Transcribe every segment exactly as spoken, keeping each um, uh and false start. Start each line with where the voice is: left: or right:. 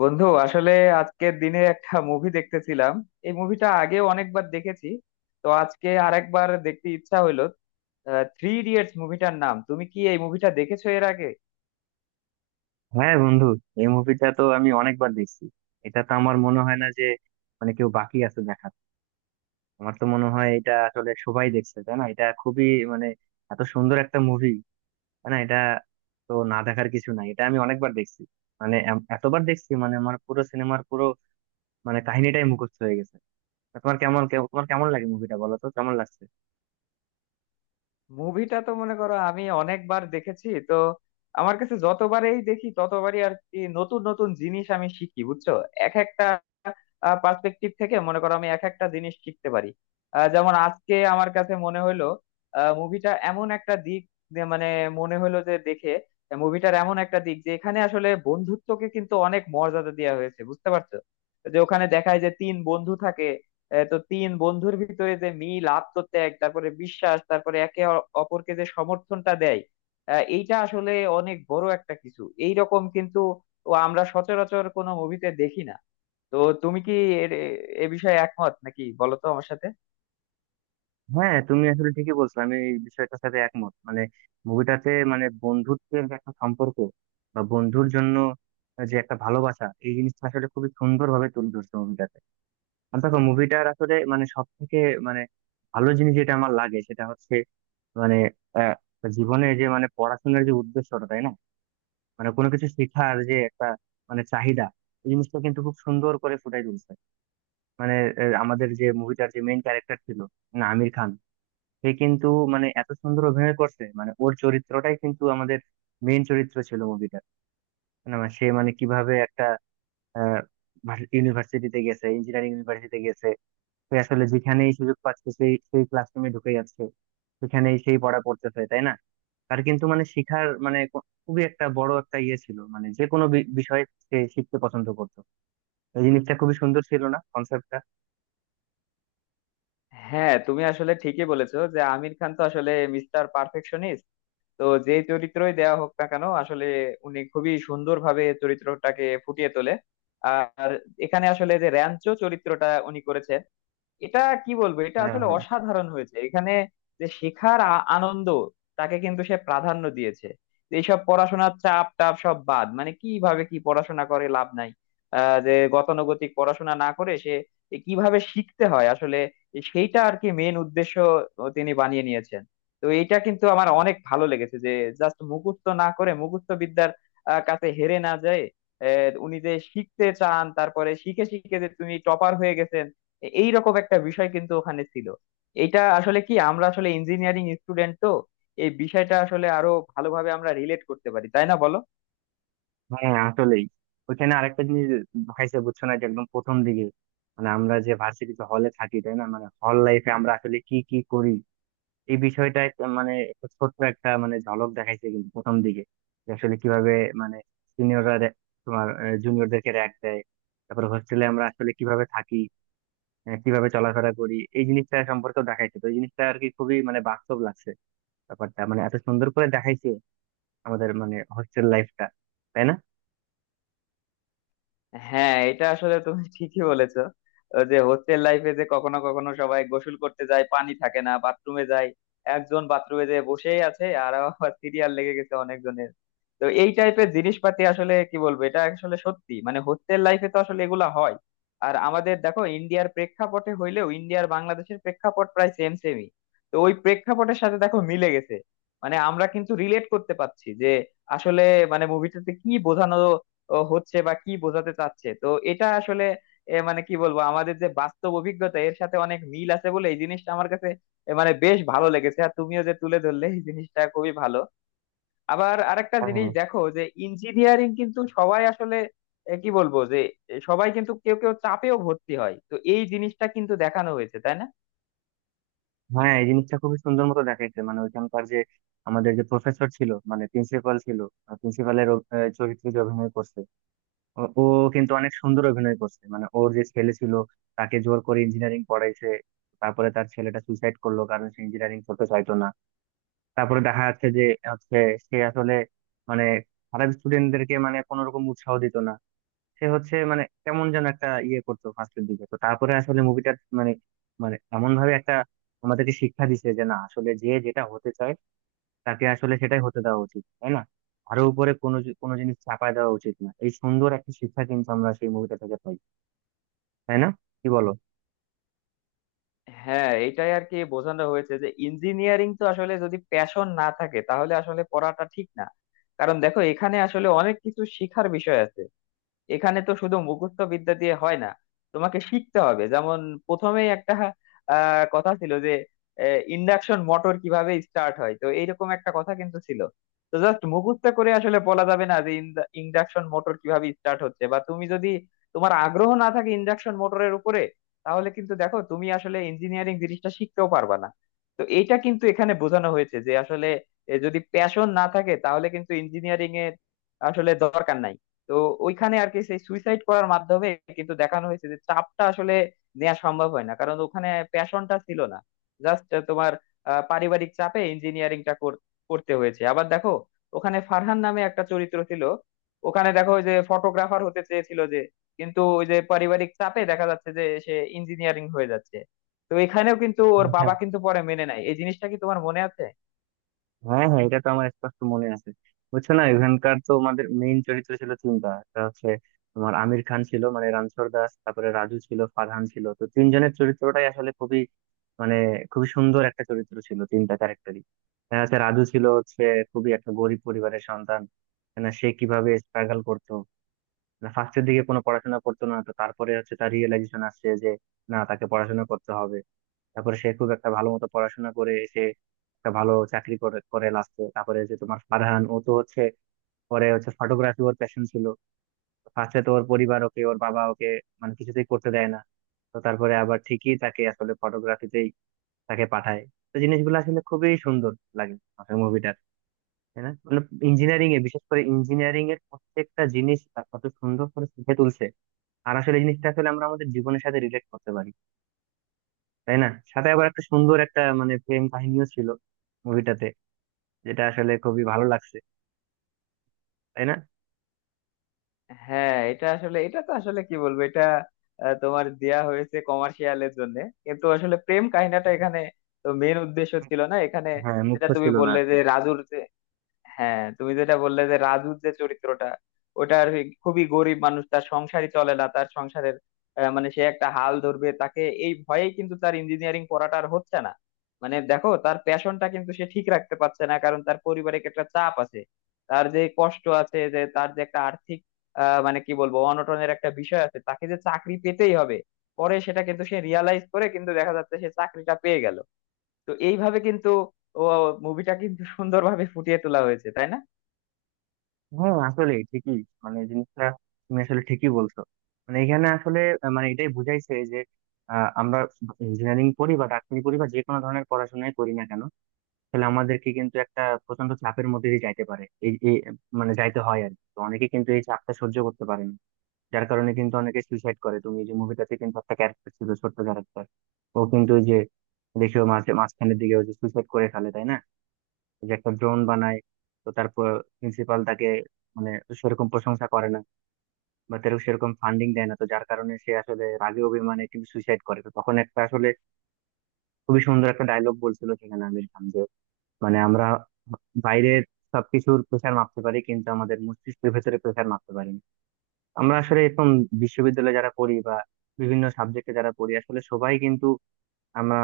left: বন্ধু আসলে আজকের দিনে একটা মুভি দেখতেছিলাম। এই মুভিটা আগে অনেকবার দেখেছি, তো আজকে আরেকবার দেখতে ইচ্ছা হইলো। থ্রি ইডিয়টস মুভিটার নাম। তুমি কি এই মুভিটা দেখেছো এর আগে?
right: হ্যাঁ বন্ধু, এই মুভিটা তো আমি অনেকবার দেখছি। এটা তো আমার মনে হয় না যে মানে কেউ বাকি আছে দেখার। আমার তো মনে হয় এটা আসলে সবাই দেখছে, তাই না? এটা খুবই, মানে এত সুন্দর একটা মুভি, তাই না? এটা তো না দেখার কিছু নাই, এটা আমি অনেকবার দেখছি। মানে এম- এতবার দেখছি, মানে আমার পুরো সিনেমার পুরো, মানে কাহিনীটাই মুখস্থ হয়ে গেছে। তা তোমার কেমন কেমন- তোমার কেমন লাগে মুভিটা, বলো তো কেমন লাগছে?
left: মুভিটা তো মনে করো আমি অনেকবার দেখেছি, তো আমার কাছে যতবারই দেখি ততবারই আর কি নতুন নতুন জিনিস আমি শিখি, বুঝছো? এক একটা পার্সপেক্টিভ থেকে মনে করো আমি এক একটা জিনিস শিখতে পারি। আহ, যেমন আজকে আমার কাছে মনে হলো মুভিটা এমন একটা দিক, যে মানে মনে হলো যে দেখে মুভিটার এমন একটা দিক, যে এখানে আসলে বন্ধুত্বকে কিন্তু অনেক মর্যাদা দেওয়া হয়েছে, বুঝতে পারছো? যে ওখানে দেখায় যে তিন বন্ধু থাকে। আহ, তো তিন বন্ধুর ভিতরে যে মিল, আত্মত্যাগ, তারপরে বিশ্বাস, তারপরে একে অ- অপরকে যে সমর্থনটা দেয়, আহ, এইটা আসলে অনেক বড় একটা কিছু এইরকম, কিন্তু ও আমরা সচরাচর কোনো মুভিতে দেখি না। তো তুমি কি এর- এ এ বিষয়ে একমত নাকি, বলো তো আমার সাথে?
right: হ্যাঁ তুমি আসলে ঠিকই বলছো, আমি এই বিষয়টার সাথে একমত। মানে মুভিটাতে, মানে বন্ধুত্বের যে একটা সম্পর্ক বা বন্ধুর জন্য যে একটা ভালোবাসা, এই জিনিসটা আসলে খুবই সুন্দর ভাবে তুলে ধরছে মুভিটাতে। আর দেখো, মুভিটার আসলে মানে সব থেকে, মানে ভালো জিনিস যেটা আমার লাগে সেটা হচ্ছে, মানে আহ, জীবনে যে, মানে পড়াশোনার যে উদ্দেশ্যটা, তাই না? মানে কোনো কিছু শেখার যে একটা, মানে চাহিদা, এই জিনিসটা কিন্তু খুব সুন্দর করে ফুটাই তুলছে। মানে আহ, আমাদের যে মুভিটার যে মেইন ক্যারেক্টার ছিল, মানে আমির খান, সে কিন্তু মানে এত সুন্দর অভিনয় করছে, মানে ওর চরিত্রটাই কিন্তু আমাদের মেইন চরিত্র ছিল মুভিটা। মানে আমার সে, মানে কিভাবে একটা ইউনিভার্সিটিতে গেছে, ইঞ্জিনিয়ারিং ইউনিভার্সিটিতে গেছে। সে আসলে যেখানেই সুযোগ পাচ্ছে সেই সেই ক্লাসরুমে ঢুকে যাচ্ছে, সেখানেই সেই পড়া পড়তেছে, তাই না? তার কিন্তু মানে শিখার, মানে কো- খুবই একটা বড় একটা ইয়ে ছিল, মানে যে কোনো বি- বিষয়ে সে শিখতে পছন্দ করতো। এই জিনিসটা খুবই সুন্দর ছিল না কনসেপ্টটা?
left: হ্যাঁ, তুমি আসলে ঠিকই বলেছো যে আমির খান তো আসলে মিস্টার পারফেকশনিস্ট। তো যে চরিত্রই দেওয়া হোক না কেন, আসলে উনি খুবই সুন্দরভাবে চরিত্রটাকে ফুটিয়ে তোলে। আর এখানে আসলে যে র্যাঞ্চো চরিত্রটা উনি করেছেন, এটা কি বলবো, এটা
right: হ্যাঁ,
left: আসলে
right: হ্যাঁ।
left: অসাধারণ হয়েছে এখানে। যে শেখার আ- আনন্দ, তাকে কিন্তু সে প্রাধান্য দিয়েছে। এইসব পড়াশোনার চাপ টাপ সব বাদ, মানে কিভাবে কি পড়াশোনা করে লাভ নাই। আহ, যে গতানুগতিক পড়াশোনা না করে সে কিভাবে শিখতে হয় আসলে, সেইটা আর কি মেন উদ্দেশ্য তিনি বানিয়ে নিয়েছেন। তো এইটা কিন্তু আমার অনেক ভালো লেগেছে যে জাস্ট মুখস্থ না করে মুখস্থ বিদ্যার আহ, কাছে হেরে না যায়, আহ, উনি যে শিখতে চান, তারপরে শিখে শিখে যে তুমি টপার হয়ে গেছেন, এই রকম একটা বিষয় কিন্তু ওখানে ছিল। এটা আসলে কি, আমরা আসলে ইঞ্জিনিয়ারিং স্টুডেন্ট, তো এই বিষয়টা আসলে আরো ভালোভাবে আমরা রিলেট করতে পারি, তাই না বলো?
right: হ্যাঁ, আসলেই। ওইখানে আরেকটা জিনিস হয়েছে বুঝছো না, যে একদম প্রথম দিকে মানে আমরা যে ভার্সিটিতে হলে থাকি, তাই না, মানে হল লাইফে আমরা আসলে কি কি করি, এই বিষয়টা একটা, মানে একটা ছোট্ট একটা মানে ঝলক দেখাইছে কিন্তু প্রথম দিকে, যে আসলে কিভাবে মানে সিনিয়ররা তোমার জুনিয়রদেরকে র‍্যাগ দেয়, তারপর হোস্টেলে আমরা আসলে কিভাবে থাকি, আহ, কিভাবে চলাফেরা করি, এই জিনিসটা সম্পর্কেও দেখাইছে। তো এই জিনিসটা আর কি খুবই মানে বাস্তব লাগছে ব্যাপারটা, মানে এত সুন্দর করে দেখাইছে আমাদের মানে হোস্টেল লাইফটা, তাই
left: হ্যাঁ, এটা আসলে তুমি ঠিকই বলেছো যে হোস্টেল লাইফে যে কখনো কখনো সবাই গোসল করতে যায়, পানি থাকে না, বাথরুমে যায়, একজন বাথরুমে যেয়ে বসেই আছে, আর আবার সিরিয়াল লেগে গেছে অনেকজনের। তো এই টাইপের জিনিসপাতি আসলে কি বলবো, এটা আসলে সত্যি মানে হোস্টেল লাইফে তো আসলে এগুলা হয়। আর আমাদের দেখো ইন্ডিয়ার প্রেক্ষাপটে হইলেও ইন্ডিয়ার বাংলাদেশের প্রেক্ষাপট প্রায় সেম সেমই। তো ওই প্রেক্ষাপটের সাথে দেখো মিলে গেছে, মানে আমরা কিন্তু রিলেট করতে পারছি যে আসলে মানে মুভিটাতে কি বোঝানো ও হচ্ছে বা কি বোঝাতে চাচ্ছে। তো এটা আসলে এ, মানে কি বলবো, আমাদের যে বাস্তব অভিজ্ঞতা এর সাথে অনেক মিল আছে বলে এই জিনিসটা আমার কাছে এ, মানে বেশ ভালো লেগেছে। আর তুমিও যে তুলে ধরলে, এই জিনিসটা খুবই ভালো। আবার আরেকটা জিনিস
right: না?
left: দেখো যে ইঞ্জিনিয়ারিং কিন্তু সবাই আসলে এ, কি বলবো যে এ, সবাই কিন্তু, কেউ কেউ চাপেও ভর্তি হয়, তো এই জিনিসটা কিন্তু দেখানো হয়েছে, তাই না?
right: হ্যাঁ, এই জিনিসটা খুবই সুন্দর মতো দেখাইছে, মানে ওইখানকার যে আমাদের যে প্রফেসর ছিল, মানে প্রিন্সিপাল ছিল, প্রিন্সিপালের চরিত্রে যে অভিনয় করছে, ও ও কিন্তু অনেক সুন্দর অভিনয় করছে। মানে ওর যে ছেলে ছিল, তাকে জোর করে ইঞ্জিনিয়ারিং পড়াইছে, তারপরে তার ছেলেটা সুইসাইড করলো কারণ সে ইঞ্জিনিয়ারিং করতে চাইতো না। তারপরে দেখা যাচ্ছে যে হচ্ছে সে আসলে মানে খারাপ স্টুডেন্টদেরকে মানে কোনো রকম উৎসাহ দিত না, সে হচ্ছে মানে কেমন যেন একটা ইয়ে করতো ফার্স্টের দিকে। তো তারপরে আসলে মুভিটা মানে মানে এমন ভাবে একটা আমাদেরকে শিক্ষা দিছে যে না, আসলে যে যেটা হতে চায় তাকে আসলে সেটাই হতে দেওয়া উচিত, তাই না? আরো উপরে কোনো জি- কোনো জিনিস চাপায় দেওয়া উচিত না, এই সুন্দর একটা শিক্ষা কিন্তু আমরা সেই মুভিটা থেকে পাই, তাই না? কি বলো?
left: হ্যাঁ, এটাই আর কি বোঝানো হয়েছে যে ইঞ্জিনিয়ারিং তো আসলে যদি প্যাশন না থাকে, তাহলে আসলে পড়াটা ঠিক না। কারণ দেখো, এখানে আসলে অনেক কিছু শিখার বিষয় আছে। এখানে তো শুধু মুখস্থ বিদ্যা দিয়ে হয় না, তোমাকে শিখতে হবে। যেমন প্রথমেই একটা আহ কথা ছিল যে ইন্ডাকশন মোটর কিভাবে স্টার্ট হয়, তো এইরকম একটা কথা কিন্তু ছিল। তো জাস্ট মুখস্থ করে আসলে বলা যাবে না যে ইন্ডাকশন মোটর কিভাবে স্টার্ট হচ্ছে। বা তুমি যদি, তোমার আগ্রহ না থাকে ইন্ডাকশন মোটরের উপরে, তাহলে কিন্তু দেখো তুমি আসলে ইঞ্জিনিয়ারিং জিনিসটা শিখতেও পারবা না। তো এইটা কিন্তু এখানে বোঝানো হয়েছে যে আসলে এ, যদি প্যাশন না থাকে, তাহলে কিন্তু ইঞ্জিনিয়ারিং এর আসলে দরকার নাই। তো ওইখানে আর কি সেই সুইসাইড করার মাধ্যমে কিন্তু দেখানো হয়েছে যে চাপটা আসলে নেওয়া সম্ভব হয় না, কারণ ওখানে প্যাশনটা ছিল না। জাস্ট তোমার আহ, পারিবারিক চাপে ইঞ্জিনিয়ারিংটা করতে হয়েছে। আবার দেখো, ওখানে ফারহান নামে একটা চরিত্র ছিল। ওখানে দেখো, ওই যে ফটোগ্রাফার হতে চেয়েছিল যে, কিন্তু ওই যে পারিবারিক চাপে দেখা যাচ্ছে যে সে ইঞ্জিনিয়ারিং হয়ে যাচ্ছে। তো এখানেও কিন্তু ওর বাবা কিন্তু পরে মেনে নেয়। এই জিনিসটা কি তোমার মনে আছে?
right: হ্যাঁ, হ্যাঁ, এটা তো আমার স্পষ্ট মনে আছে। বুঝছো না, এখানকার তো আমাদের মেইন চরিত্র ছিল তিনটা, একটা হচ্ছে তোমার আমির খান ছিল, মানে রানছর দাস, তারপরে রাজু ছিল, ফারহান ছিল। তো তিনজনের চরিত্রটাই আসলে খুবই, মানে খুবই সুন্দর একটা চরিত্র ছিল, তিনটা ক্যারেক্টারই। হ্যাঁ, হচ্ছে রাজু ছিল হচ্ছে খুবই একটা গরিব পরিবারের সন্তান, না? সে কিভাবে স্ট্রাগল করতো, না ফার্স্টের দিকে কোনো পড়াশোনা করতো না। তো তারপরে হচ্ছে তার রিয়েলাইজেশন আসছে যে না, তাকে পড়াশোনা করতে হবে। তারপরে সে খুব একটা ভালো মতো পড়াশোনা করে এসে একটা ভালো চাকরি করে করে লাস্টে। তারপরে যে তোমার ফারহান, ও তো হচ্ছে পরে হচ্ছে ফটোগ্রাফি ওর প্যাশন ছিল, ফার্স্টে তো ওর পরিবার ওকে, ওর বাবা ওকে মানে কিছুতেই করতে দেয় না। তো তারপরে আবার ঠিকই তাকে আসলে ফটোগ্রাফিতেই তাকে পাঠায়। তো জিনিসগুলো আসলে খুবই সুন্দর লাগে আসলে মুভিটার, তাই না? মানে ইঞ্জিনিয়ারিং এ, বিশেষ করে ইঞ্জিনিয়ারিং এর প্রত্যেকটা জিনিস তার কত সুন্দর করে ফুটে তুলছে। আর আসলে এই জিনিসটা আসলে আমরা আমাদের জীবনের সাথে রিলেট করতে পারি, তাই না? সাথে আবার একটা সুন্দর একটা মানে প্রেম কাহিনীও ছিল মুভিটাতে, যেটা আসলে খুবই ভালো লাগছে, তাই না?
left: হ্যাঁ, এটা আসলে, এটা তো আসলে কি বলবো, এটা আহ, তোমার দেয়া হয়েছে কমার্শিয়ালের জন্য, কিন্তু আসলে প্রেম কাহিনীটা এখানে তো মেন উদ্দেশ্য ছিল না এখানে।
right: হ্যাঁ,
left: যেটা
right: মুখ্য
left: তুমি
right: ছিল না
left: বললে
right: আর কি।
left: যে রাজুর, হ্যাঁ তুমি যেটা বললে যে রাজুর যে চরিত্রটা, ওটা আর কি খুবই গরিব মানুষ, তার সংসারই চলে না, তার সংসারের আহ, মানে সে একটা হাল ধরবে তাকে, এই ভয়েই কিন্তু তার ইঞ্জিনিয়ারিং পড়াটা আর হচ্ছে না। মানে দেখো, তার প্যাশনটা কিন্তু সে ঠিক রাখতে পারছে না, কারণ তার পারিবারিক একটা চাপ আছে, তার যে কষ্ট আছে, যে তার যে একটা আর্থিক আহ মানে কি বলবো অনটনের একটা বিষয় আছে, তাকে যে চাকরি পেতেই হবে। পরে সেটা কিন্তু সে রিয়ালাইজ করে, কিন্তু দেখা যাচ্ছে সে চাকরিটা পেয়ে গেল। তো এইভাবে কিন্তু ও মুভিটা কিন্তু সুন্দরভাবে ফুটিয়ে তোলা হয়েছে, তাই না?
right: হ্যাঁ আসলে ঠিকই, মানে জিনিসটা তুমি আসলে ঠিকই বলছো। মানে এখানে আসলে আহ, মানে এটাই বুঝাইছে যে আহ, আমরা ইঞ্জিনিয়ারিং পড়ি বা ডাক্তারি পড়ি বা যে কোনো ধরনের পড়াশোনাই করি না কেন, তাহলে আমাদেরকে কিন্তু একটা প্রচন্ড চাপের মধ্যে দিয়ে যাইতে পারে, এই এই, মানে যাইতে হয় আর কি। তো অনেকে কিন্তু এই চাপটা সহ্য করতে পারে না, যার কারণে কিন্তু অনেকে সুইসাইড করে। তুমি এই যে মুভিটাতে কিন্তু একটা ক্যারেক্টার ছিল, ছোট্ট ক্যারেক্টার, ও কিন্তু ওই যে, দেখো মাঝে মাঝখানের দিকে ওই যে সুইসাইড করে ফেলে, তাই না? ওই যে একটা ড্রোন বানায়, তো তারপর প্রিন্সিপাল তাকে মানে সেরকম প্রশংসা করে না বা তার সেরকম ফান্ডিং দেয় না, তো যার কারণে সে আসলে রাগে অভিমানে কিন্তু সুইসাইড করে। তো তখন একটা আসলে খুবই সুন্দর একটা ডায়লগ বলছিল সেখানে আমির খান, যে মানে আমরা বাইরের সবকিছুর প্রেশার মাপতে পারি, কিন্তু আমাদের মস্তিষ্কের ভেতরে প্রেশার মাপতে পারি না। আমরা আসলে এখন বিশ্ববিদ্যালয়ে যারা পড়ি বা বিভিন্ন সাবজেক্টে যারা পড়ি, আসলে সবাই কিন্তু আমরা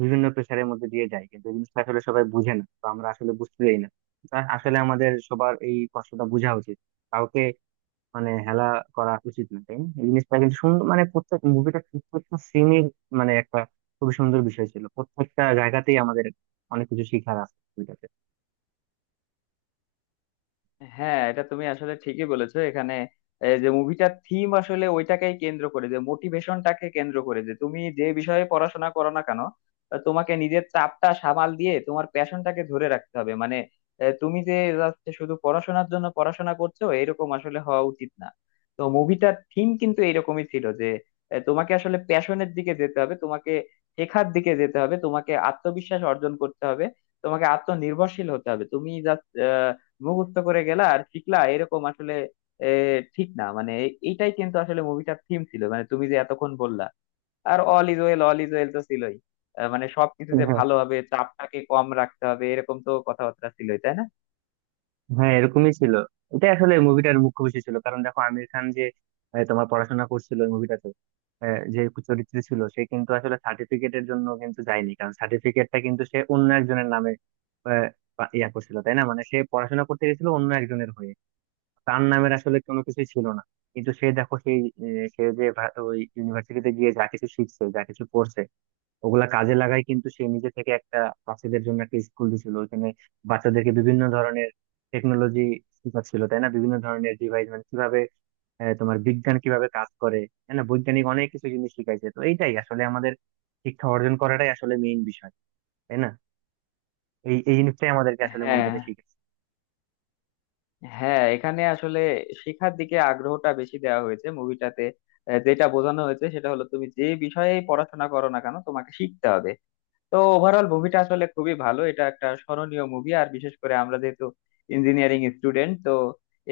right: বিভিন্ন প্রেশারের মধ্যে দিয়ে যাই, কিন্তু এই জিনিসটা আসলে সবাই বুঝে না, তো আমরা আসলে বুঝতে যাই না। তা আসলে আমাদের সবার এই কষ্টটা বোঝা উচিত, কাউকে মানে হেলা করা উচিত না, তাই না? এই জিনিসটা কিন্তু সুন্দর, মানে প্রত্যেক মুভিটা, প্রত্যেকটা সিনের মানে একটা খুবই সুন্দর বিষয় ছিল। প্রত্যেকটা জায়গাতেই আমাদের অনেক কিছু শিখার আছে মুভিটাতে।
left: হ্যাঁ, এটা তুমি আসলে ঠিকই বলেছো। এখানে এই যে মুভিটার থিম আসলে ওইটাকেই কেন্দ্র করে, যে মোটিভেশনটাকে কেন্দ্র করে যে তুমি যে বিষয়ে পড়াশোনা করো না কেন, আহ, তোমাকে নিজের চাপটা সামাল দিয়ে তোমার প্যাশনটাকে ধরে রাখতে হবে। মানে আহ, তুমি যে just শুধু পড়াশোনার জন্য পড়াশোনা করছো, এরকম আসলে হওয়া উচিত না। তো মুভিটার থিম কিন্তু এরকমই ছিল যে আহ, তোমাকে আসলে প্যাশনের দিকে যেতে হবে, তোমাকে শেখার দিকে যেতে হবে, তোমাকে আত্মবিশ্বাস অর্জন করতে হবে, তোমাকে আত্মনির্ভরশীল হতে হবে। তুমি জাস্ট মুখস্থ করে গেলা আর শিখলা, এরকম আসলে এ, ঠিক না। মানে এ- এইটাই কিন্তু আসলে মুভিটার থিম ছিল, মানে তুমি যে এতক্ষণ বললা। আর all is well, all is well তো ছিলই। আহ, মানে সবকিছু যে ভালো হবে, চাপটাকে কম রাখতে হবে, এরকম তো কথাবার্তা ছিলই, তাই না?
right: হ্যাঁ, এরকমই ছিল, এটাই আসলে মুভিটার মুখ্য বিষয় ছিল। কারণ দেখো, আমির খান যে আহ, তোমার পড়াশোনা করছিল ওই মুভিটাতে, আহ, যে চরিত্রে ছিল, সে কিন্তু আসলে সার্টিফিকেটের জন্য কিন্তু যায়নি, কারণ সার্টিফিকেটটা কিন্তু সে অন্য একজনের নামে আহ, পা- ইয়া করছিল, তাই না? মানে সে পড়াশোনা করতে গেছিল অন্য একজনের হয়ে, তার নামের আসলে কোনো কিছুই ছিল না। কিন্তু সে দেখো সেই আহ, সে যে ভা- ওই ইউনিভার্সিটিতে গিয়ে যা কিছু শিখছে, যা কিছু করছে, ওগুলা কাজে লাগাই কিন্তু সে নিজে থেকে একটা বাচ্চাদের জন্য একটা স্কুল দিছিল ওখানে। বাচ্চাদেরকে বিভিন্ন ধরনের টেকনোলজি ছিল, তাই না, বিভিন্ন ধরনের ডিভাইস, মানে কিভাবে আহ, তোমার বিজ্ঞান কিভাবে কাজ করে, তাই না, বৈজ্ঞানিক অনেক কিছু জিনিস শিখাইছে। তো এইটাই আসলে আমাদের শিক্ষা অর্জন করাটাই আসলে মেইন বিষয়, তাই না? এই এই জিনিসটাই আমাদেরকে আসলে
left: হ্যাঁ,
right: মুভিটাতে শিখেছে।
left: হ্যাঁ এখানে আসলে শেখার দিকে আগ্রহটা বেশি দেওয়া হয়েছে মুভিটাতে। যেটা বোঝানো হয়েছে সেটা হলো তুমি যে বিষয়ে পড়াশোনা করো না কেন, তোমাকে শিখতে হবে। তো ওভারঅল মুভিটা আসলে খুবই ভালো, এটা একটা স্মরণীয় মুভি। আর বিশেষ করে আমরা যেহেতু ইঞ্জিনিয়ারিং স্টুডেন্ট, তো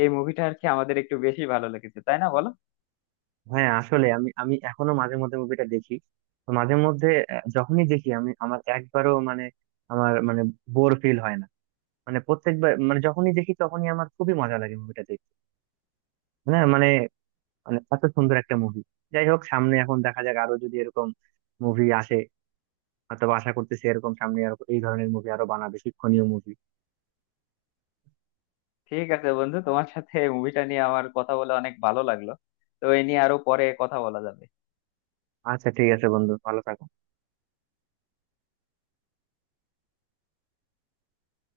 left: এই মুভিটা আর কি আমাদের একটু বেশি ভালো লেগেছে, তাই না বলো?
right: হ্যাঁ আসলে আমি আমি এখনো মাঝে মধ্যে মুভিটা দেখি। তো মাঝে মধ্যে আহ, যখনই দেখি, আমি আমার একবারও মানে, আমার মানে বোর ফিল হয় না, মানে প্রত্যেকবার মানে যখনই দেখি তখনই আমার খুবই মজা লাগে মুভিটা দেখতে। হ্যাঁ মানে মানে এত সুন্দর একটা মুভি। যাই হোক, সামনে এখন দেখা যাক আরো যদি এরকম মুভি আসে, হয়তো আশা করতেছি এরকম সামনে আরো এই ধরনের মুভি আরো বানাবে, শিক্ষণীয় মুভি।
left: ঠিক আছে বন্ধু, তোমার সাথে এই মুভিটা নিয়ে আমার কথা বলে অনেক ভালো লাগলো। তো এই নিয়ে আরো পরে কথা বলা যাবে।
right: আচ্ছা ঠিক আছে বন্ধু, ভালো থাকো।